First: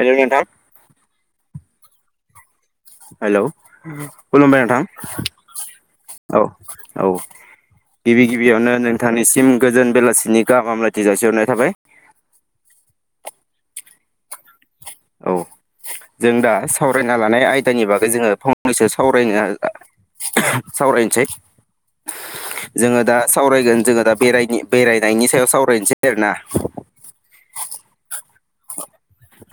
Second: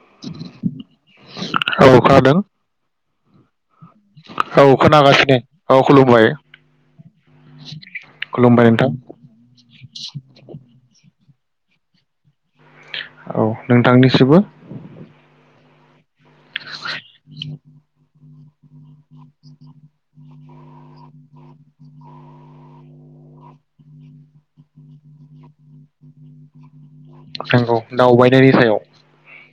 Hello नोंथां। औ खोनादों हेलौ औ खुलुमबाय नोंथां खोनागासिनो औ खुलुमबाय औ औ गिबि खुलुमबाय गिबियावनो नोंथां नोंथांनिसिम गोजोन बेलासिनि गाहाम हामलायथि जासिहरनाय जाबाय औ नोंथांनिसिबो औ जों दा सावरायना लानाय आयदानि बागै जोङो फं नैसो सावरायनो [unintelligible] सावरायनसै जोङो दा सावरायगोन जोङो दा बेरायनि बेरायनायनि सायाव सावरायनसै आरोना नि सायाव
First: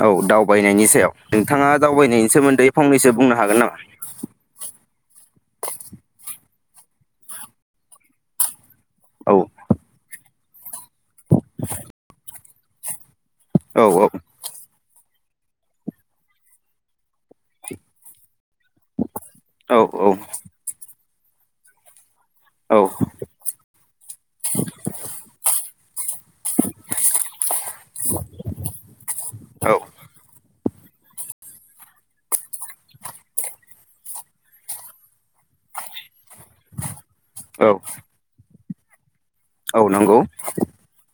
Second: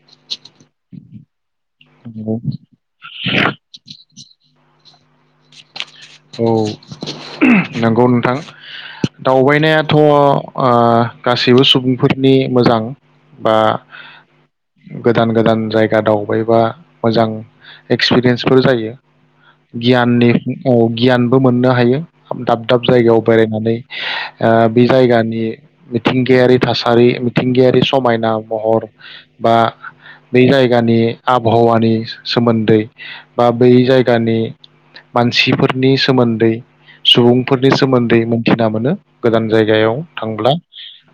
औ दावबायनायनि सायाव नोंथाङा दावबायनायनि नंगौ सोमोन्दै फंनैसो बुंनो हागोन नामा [inaudible] औ नंगौ नोंथां औ दावबायनायाथ ओ गासैबो सुबुंफोरनि मोजां बा औ औ गोदान गोदान जायगा दावबायबा मोजां एक्सपिरियेन्स [unintelligible] जायो औ गियाननि गियानबो मोननो हायो दाब औ दाब जायगायाव बेरायनानै बे जायगानि मिथिंगायारि थासारि मिथिंगायारि समायना महर बा बे जाय गानि आबहावानि सोमोन्दै बा बै जायगानि मान सिफोरनि सोमोन दै औ सुबुंफोरनि सोमोन्दै मोन [unintelligible] मोनो गोदान औ जायगायाव नंगौ थांब्ला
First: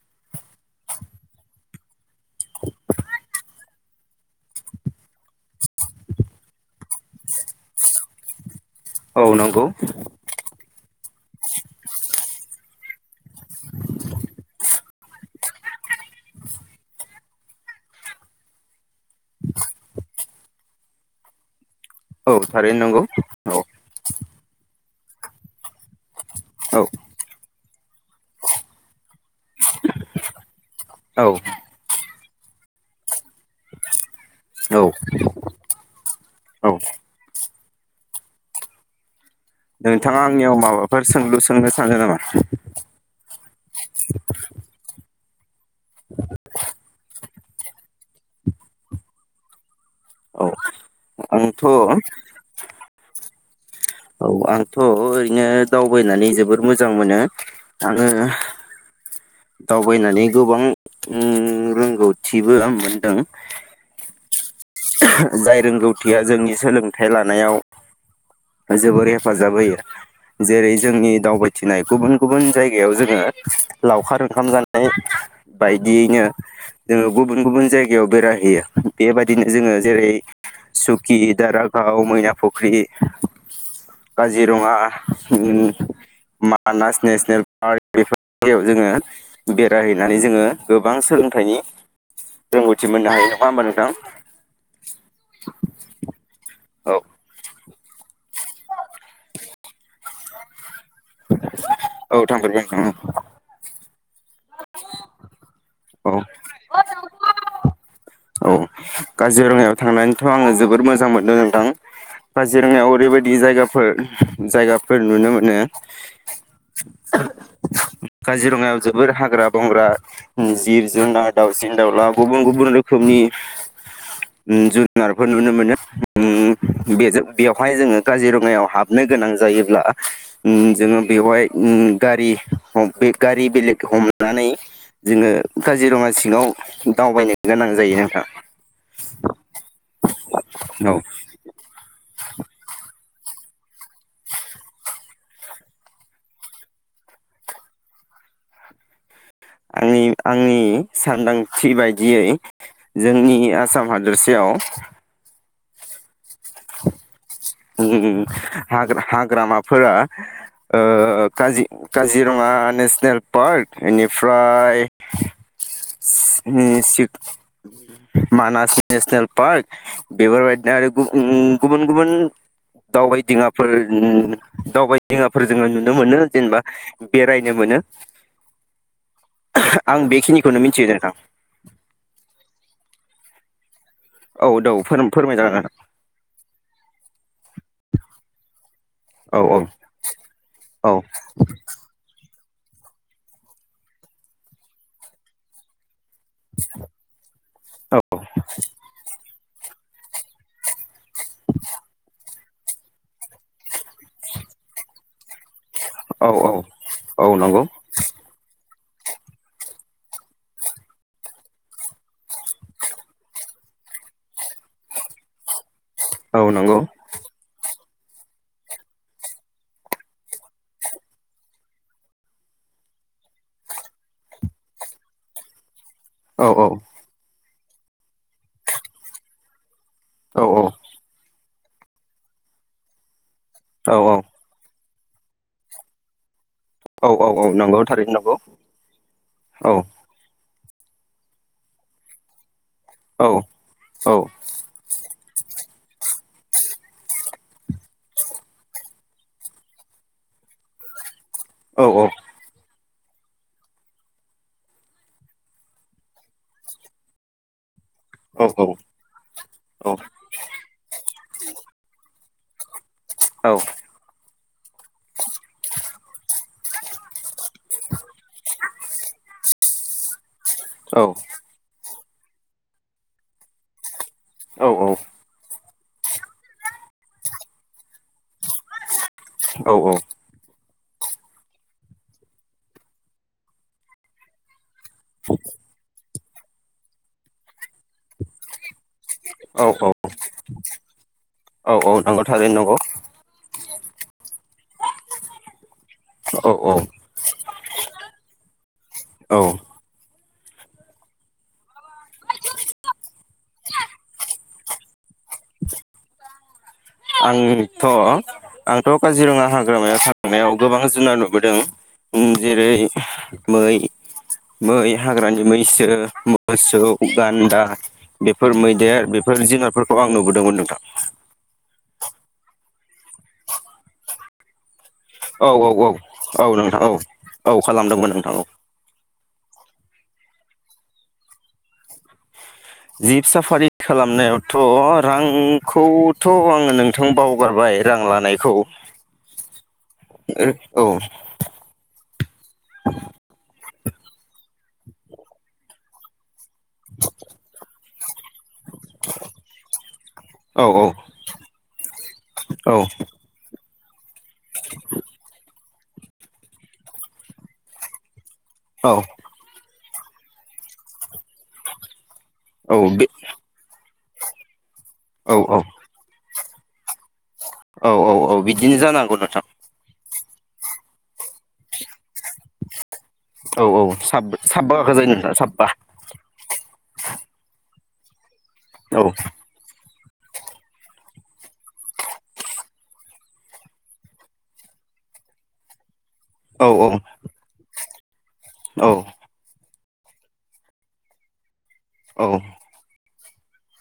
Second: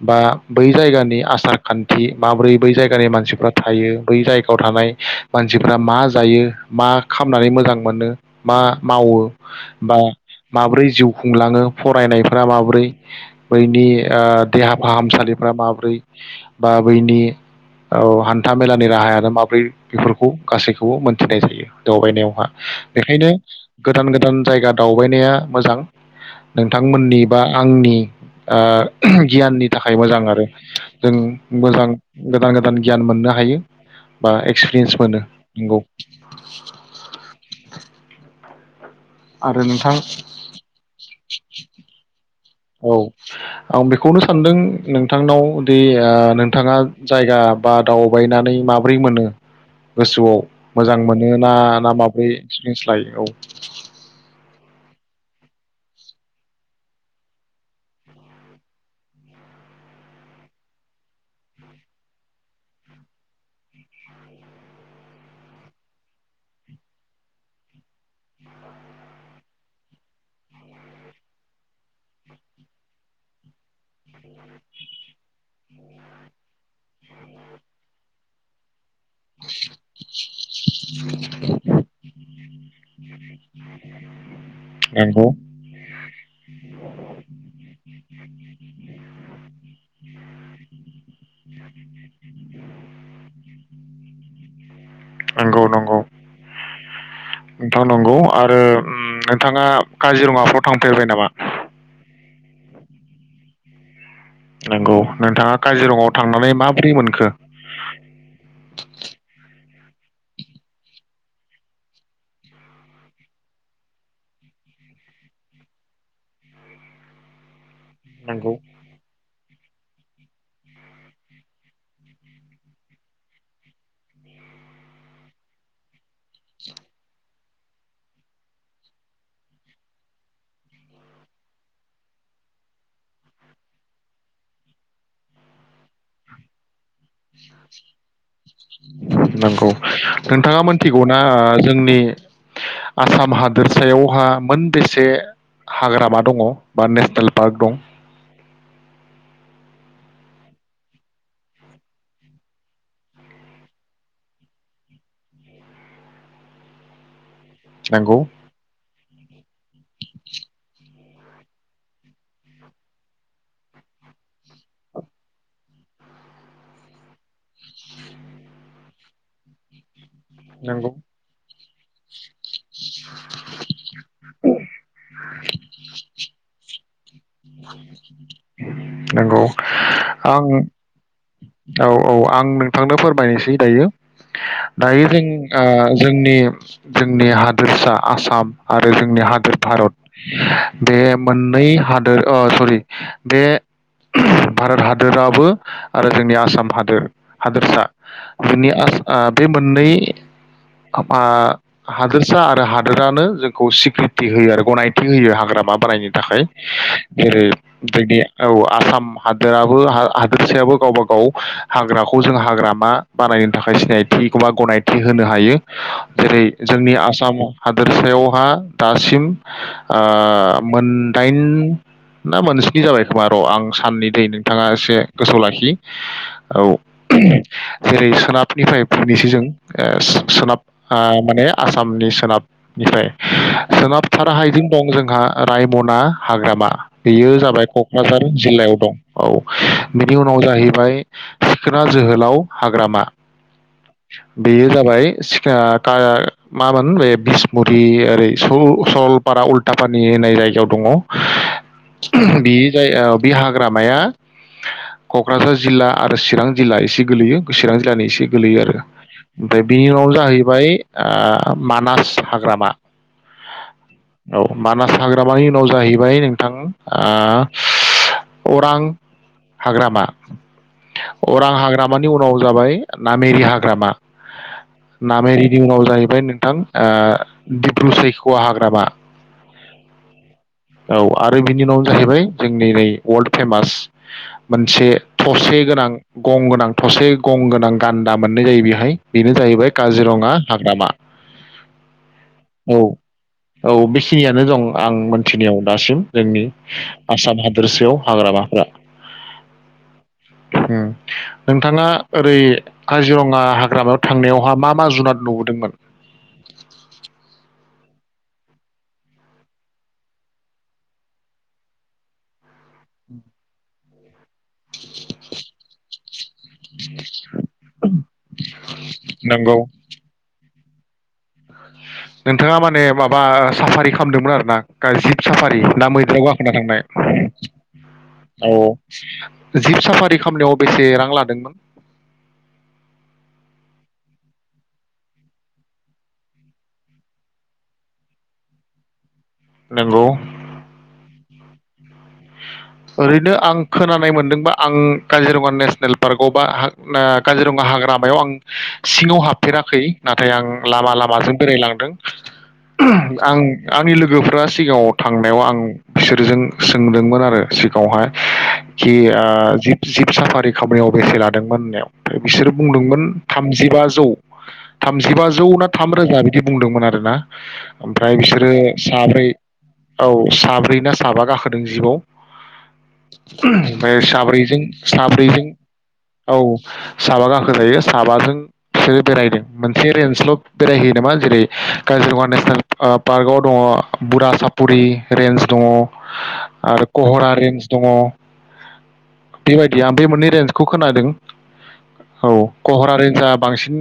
बा बै जायगानि आसार खान्थि माब्रै बै जायगानि मानसिफ्रा थायो बै जायगायाव थानाय मानसिफ्रा मा जायो मा खामनानै मोजां मोनो मा मावो औ नंगौ बा माब्रै जिउ खुंलाङो फरायनायफ्रा माबोरै बैनि ओ देहा फाहामसालिफ्रा माबोरै बा बैनि औ हान्था मेला नि राहायानो माब्रै बेफोरखौ गासैखौबो मोन्थिनाय जायो। औ दावबायनायावहा थारैनो नंगौ बेखायनो औ गोदान गोदान जायगा दावबायनाया मोजां। औ नोंथांमोननि बा आंनि ओ गियाननि थाखाय मोजां आरो जों औ मोजां गोदान गोदान गियान मोननो हायो। बा औ एक्सप्रियेन्स मोनो नंगौ। औ [unintelligible] आरो नोंथां नोंथाङा आंनियाव माबाफोर सोंलु सोंनो सानो नामा? [unintelligible] औ आं बेखौनो सानदों नों थांनाव दैया नोंथाङा जायगा बा दावबायनानै माब्रै मोनो? गोसोआव औ मोजां मोनो ना आंथ' ना माब्रै एक्सप्रियेन्स लायो औ। [unintelligible] औ आंथ' ओरैनो दावबायनानै जोबोर मोजां मोनो आङो दावबायनानै गोबां उम रोंगौथिबो आं मोनदों। जाय रोंगौथिया जोंनि सोलोंथाइ लानायाव जोबोर हेफाजाब होयो। जेरै जोंनि दावबायथिनाय गुबुन गुबुन जायगायाव जोङो लावखार ओंखाम जानाय बायदियैनो जोङो गुबुन गुबुन जायगायाव बेरायहैनायनि बेबा बिनो जोङो जेरै सुकि, दारागाव, मैना फुख्रि, काजिरङा, नंगौ उम मानास नेसनेल पार्क बेफोरबायदियाव जोङो बेरायहैनानै जोङो गोबां सोलोंथाइनि रोंगौथि मोननो हायो नङा होमबा नोंथां? नोंगौ नंगौ। औ। नोंथां नंगौ आरो उम नोंथाङा काजिरङाफ्राव थां फेरबाय नामा? औ थांफेरबाय आंखो उम। नंगौ नोंथाङा काजिरङायाव औ थांनानै माबोरै मोनखो? औ काजिरङायाव थांनानैथ' आङो जोबोर मोजां मोनदों नोंथां काजिरङायाव ओरैबायदि जायगाफोर जायगाफोर नुनो मोनो [unintelligible] नंगौ काजिरङायाव जोबोर हाग्रा बंग्रा ओम जिब जुनार दाउसिन दाउला गुबुन गुबुन रोखोमनि ओम जुनारफोर नुनो मोनो ओम बेजों बेवहाय जोङो काजिरङायाव हाबनो गोनां जायोब्ला ओम जोङो बेवहाय ओम गारि बे गारि बेलेग हमनानै जोङो काजिरङा सिङाव दावबायनो गोनां जायो नोंथां। नंगौ नोंथाङा औ मोनथिगौना ओ जोंनि आसाम हा दोरसायावहा मोनबेसे हाग्रामा दङ बा नेसनेल पार्क दं? आंनि आंनि सानदांथि बायदियै जोंनि आसाम हादोरसायाव नंगौ ओम हाग्रा हाग्रामा फोरा ओ ओ काजि-काजिरङा नेसनेल पार्क इनिफ्राय ओम थिग मानास नेसनेल पार्क बेबोरबायदिनो आरो नंगौ गुबुं गुबुन गुबुन दावबायदिङाफोर दावबायदिङाफोर जोङो नुनो मोनो जेनेबा बेरायनो मोनो नंगौ। आं बेखिनिखौनो मिथियो नोंथां। औ औ आं नोंथांनो फोरमायनोसै दायो औ दौ फोरोम जोंनि आ जोंनि जोंनि हादोरसा आसाम आरो जोंनि औ हादोर औ भारत औ बे मोननै हादोर ओ सरि बे भारत हादराबो आरो जोंनि आसाम हादोर हादोरसा बेनि आसा ओ बे मोननै ओ हादोरसा आरो हादोरानो जोंखौ सिक्रिथि होयो आरो गनायथि होयो हाग्रामा बानायनो औ थाखाय औ जेरै नंगौ जोंदि औ आसाम हादोराबो हा हादोरसायाबो गावबा गाव हाग्राखौ जों हाग्रामा बानायनो थाखाय सिनायथि एबा गनाय थि होनो हायो औ जेरै नंगौ जोंनि आसामाव हादोरसायावहा दासिम ओ मोनदाइन ना मोनस्नि जाबाय खोमा र आं साननि दै नोंथाङा एसे गोसोआव लाखि औ जेरै सोनाबनिफ्राय फैनोसै जों ओ सो औ सोनाब ओ माने आसामनि सोनाबनिफ्राय औ सोनाबथाराहायदिं दं जोंहा रायमना हाग्रामा औ औ बेयो औ जाबाय नंगौ थारैनो कक्राझार नंगौ जिल्लायाव दं औ बिनि उनाव जाहै फ्राय सिखोना जोहोलाव हाग्रामा औ औ बेयो जाबाय सिख ओ खा मामोन बे बिसमुरि ओरै सल-सलपारा उल्टापानि होननाय जायगायाव दङ। औ औ बि जाय ओ बे हाग्रामाया कक्राझार जिल्ला आरो चिरां जिल्ला एसे गोलैयो गोसोया जिलानि एसे औ गोलैयो आरो ओमफ्राय बिनि उनाव जाहैबाय ओ मानास हाग्रामा औ औ मानास हाग्रामानि उनाव जाहैबाय नोंथां ओ [inaudible] अरां हाग्रामा। अरां हाग्रा मानि उनाव जाबाय नामेरि हाग्रामा औ औ नि उनाव जाहैबाय नोंथां ओ दिब्रु सैखआ हाग्रामा औ औ औ आरो बिनि उनावनो जाहैबाय जोंनि नै वर्ल्ड फेमास मोन से थसे गोनां गं गोनां थसे गं गोनां गान्दा मोननाय जायो बेहाय। बेनो जाहैबाय औ काजिरङा हाग्रामा औ नंगौ थारैनो नंगौ औ औ बेखिनियानो दं आं मोन खिनियाव दासिम जोंनि औ आसाम हादोरसायाव हाग्रामाफोरा औ औ ह नोंथांङा ओरै काजिरङा हाग्रामायाव थांनायावहा मा मा जुनाद नुबोदोंमोन थ आंथ काजिरङा हाग्रामाया थांनायाव गोबां जुनार नुबोदों उम्म जेरै मै मै हाग्रानि मैसो मोसौ गान्दा बेफोर मैदेर बेफोर नंगौ जुनारफोर दोंमोन नोंथां नोंथांङा माने माबा ओ साफारि खामदोंमोन आरोना? गारि जिब औ साफारि औ ना मैदेराव औ गाखोना थांनाय? नोंथां औ औ खालामदोंमोन नोंथां औ जिब साफारि खामनायाव बेसे रां लादोंमोन? जिब साफारि खालामनायावथ रांखौथ आंङो नोंथां बावगारबाय रां लानायखौ। ओ नंगौ औ ओरैनो आं खोनानाय मोनदोंबा आं काजिरङा नेसनेल पार्कआव [unintelligible] काजिरङा हाग्रा मायाव आं सिङाव हाबफेराखै नाथाय आं औ लामा लामाजों बेरायलांदों औ आं आंनि लोगोफ्रा सिगाङाव थांनायाव आं बिसोरजों नुदोंमोन आरो सिगाङावहाय औ खि आ जि जिब साफारि खामनायाव बेसे लादोंमोन होननायाव बिसोरो औ बुंदोंमोन बे थामजिबाजौ औ थामजिबाजौ औ ना थाम रोजा बिदि बुंदोंमोन आरो ना औ औ ओमफ्राय औ बिसोरो बिदिनो जानांगौ साब्रै नोंथां औ। साब्रै ना साबाग गाह होदों जिबआव औ औ ओमफ्राय साब साब्रैजों साबबा गाखो जायो नोंथां साब्रैजों साबबा औ साबा गाखोजायो। साबाजों बिसोरो औ बेरायदों मोनसे रेन्जल बेरायहोयो नामा जेरै काजिरगङा नेसनेल पार्कआव दङ बुरा सापुरि रेन्ज दङ औ आरो कहरा रेन्ज दङ औ बायदि आ बे मोननै रेन्जखौ खोनादों औ औ खहरारि रेनजा बांसिन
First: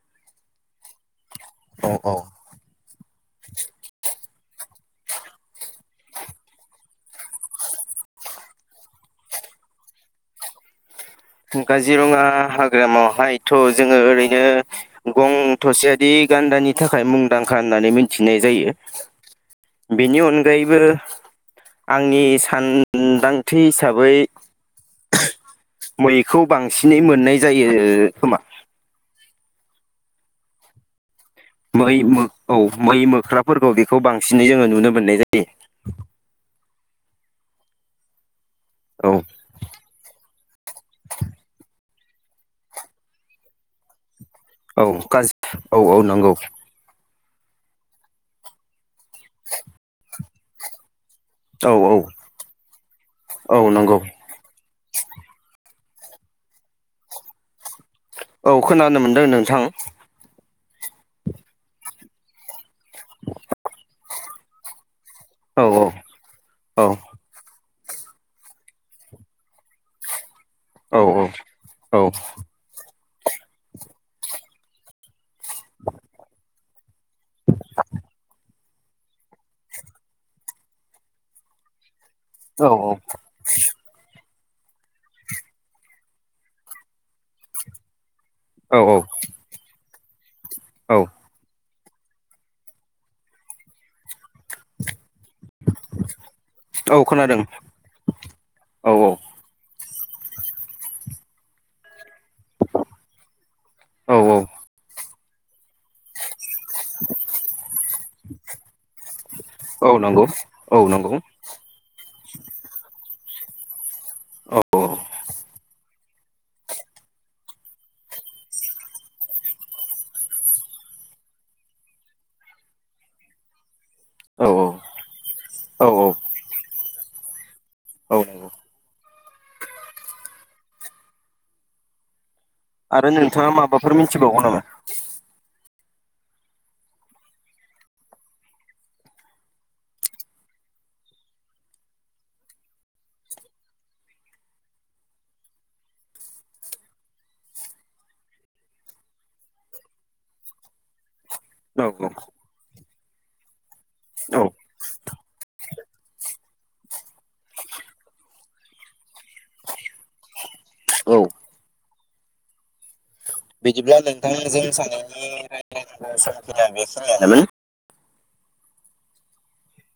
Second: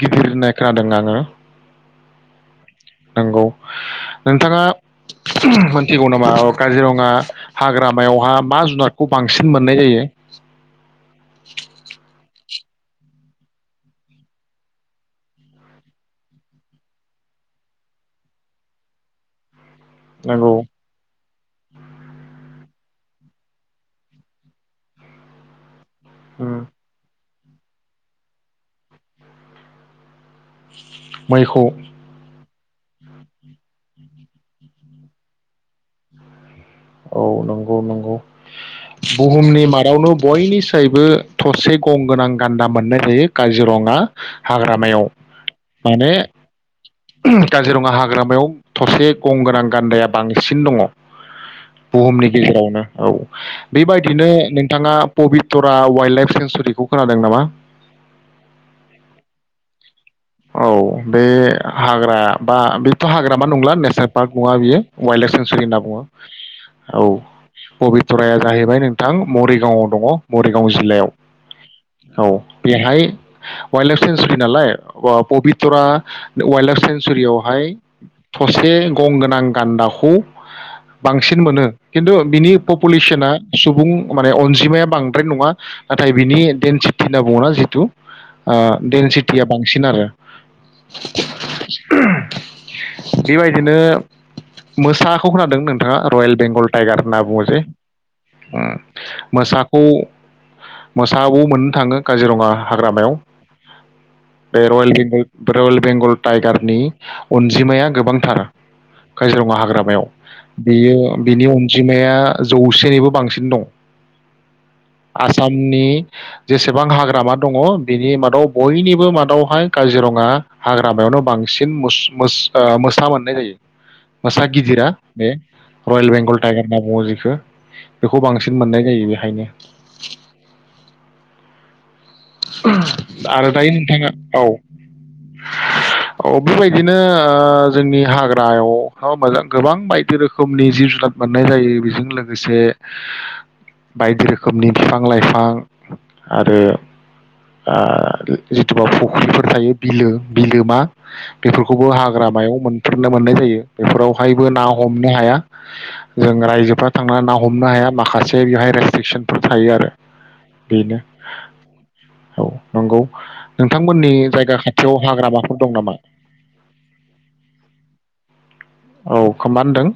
गिदिर होननाय खोनादों आङो औ औ नंगौ नोंथाङा मिथिगौ ना? काजिरङा हाग्रामायावहा मा जुनारखौ बांसिन मोननाय जायो काजिरङा हाग्रामावहायथ जोङो ओरैनो गं थसेयारि गान्दानि थाखाय मुंदांखा होननानै मिथिनाय जायो। बेनि नंगौ अनगायैबो आंनि सान मोनदांथि हिसाबै मैखौ उम बांसिनै मोननाय जायो खोमा [inaudible] मै मो औ मै मोख्राफोरखौ बेखौ बांसिनै जोङो नुनो मोननाय जायो। औ नंगौ नंगौ। औ बुहुमनि मादावनो बयनिसायबो थसे खम गोनां गान्दा मोननाय जायो काजिरङा औ हाग्रामायाव काज औ औ माने नंगौ काजिरङा हाग्रामायाव थरसे गं गोनां गान्दाया बांसिन दङ। औ औ बुहुमनि गेजेरावनो औ बेबायदिनो नोंथाङा पबितरा। वाइल्ड लाइफ सेन्सुरिखौ खोनादों नामा औ खोनानो मोनदों नोंथां औ बे हाग्रा बा बेथहाग्रामा नंला नेसनेल पार्क नङा बियो वाइल्ड लाइफ औ सेंसुरि होनना औ बुङो औ। पबितराया जाहैबाय नोंथां मरिगावआव दङ। मरिगाव जिल्लायाव औ बेहाय वाइल्ड लाइब सेेनसुरि नालाय पबितरा वाइल्ड लाइफ सेेंसुरियावहाय थसे गंगोनां गान्दाखौ बांसिन मोनो। खिन्थु बिनि पपुलेसना सुबुं माने अनजिमाया बांद्राय नङा नाथाय बिनि डेनसिटि होनना बुङा जितु ओ औ देनसिटिया बां फिन आरो। औ। बेबायदिनो मोसाखौ खोनादों नोंथाङा रयेल बेंगल औ टाइगार होनना खोनादों बुङो जे औ मोसा खौ मोसाबो मोननो थाङो। काजिरङा हाग्रामायाव। औ औ बेे रयेल बें रइल बेंगल टाइगार नि अनजिमाया गोबांथार काजिरङा औ हाग्रामायाव नंगौ औ बियो नंगौ बिनि अनजिमाया जौसेनिबो बांसिन दं। औ आसामनि जेसेबां हाग्रामा दङ बिनि मादाव बयनिबो माद दावहाय काजिरङा हाग्रामायावनो बांसिन मोस मोसा ओ मोसा मोननाय जायो। औ मोसा गिदिरा बे औ रयेल बेंगल टाइगार होनना बुङो जेखो। बेखौ नंगौ बांसिन मोननाय जायो बे खायनो। [unintelligible] नोंथाङा आरो दायो माबाफोर नोंथाङा मिथिबावगौ औ। नामा औ बेबायदिनो ओ जोंनि हाग्रायाव मोजां गोबां बायदि रोखोमनि जिब जुनार मोननाय जायो बेजों लोगोसे बायदि रोखोमनि बिफां लाइफां आरो ओ जिथुबा फुख्रिफोर थायो बिलो बिलोमा औ बेफोरखौबो हाग्रामायाव मोन फोरनो मोननाय जायो औ बेफोरावहायबो ना हमनो हाया जों रायजोफ्रा थांनानै ना हमनो हाया माखासे बेवहाय रेस्ट्रिकसनफोर थायो आरो बेनो। औ औ नंगौ। बिदिब्ला नोंथांमोननि नोंथां जायगा जों खाथियाव सानैनि हाग्रामाफोर दं नामा रायलायनायखौ एसांखिनियावनो [unintelligible] औ खोमा होनदों?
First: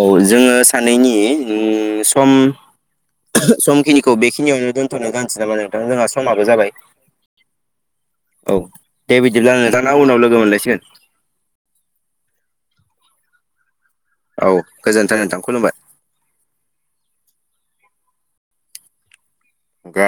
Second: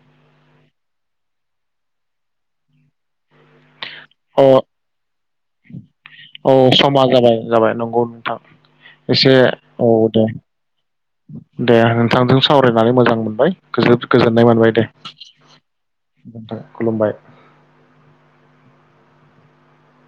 औ जोङो सानैनि ओम सम समखिनि अ समाबो औ जाबाय समा जाबाय जाबाय नंगौ नोंथां औ दे एसे बिदिब्ला औ नोंथाङा उनाव दे लोगो मोनलायसिगोन दे नोंथांजों सावराय नानै मोजां मोनबाय। गोजोन गोजोननाय औ मोनबाय दे गोजोन्थों नोंथां खुलुमबाय नोंथां खुलुमबाय। गा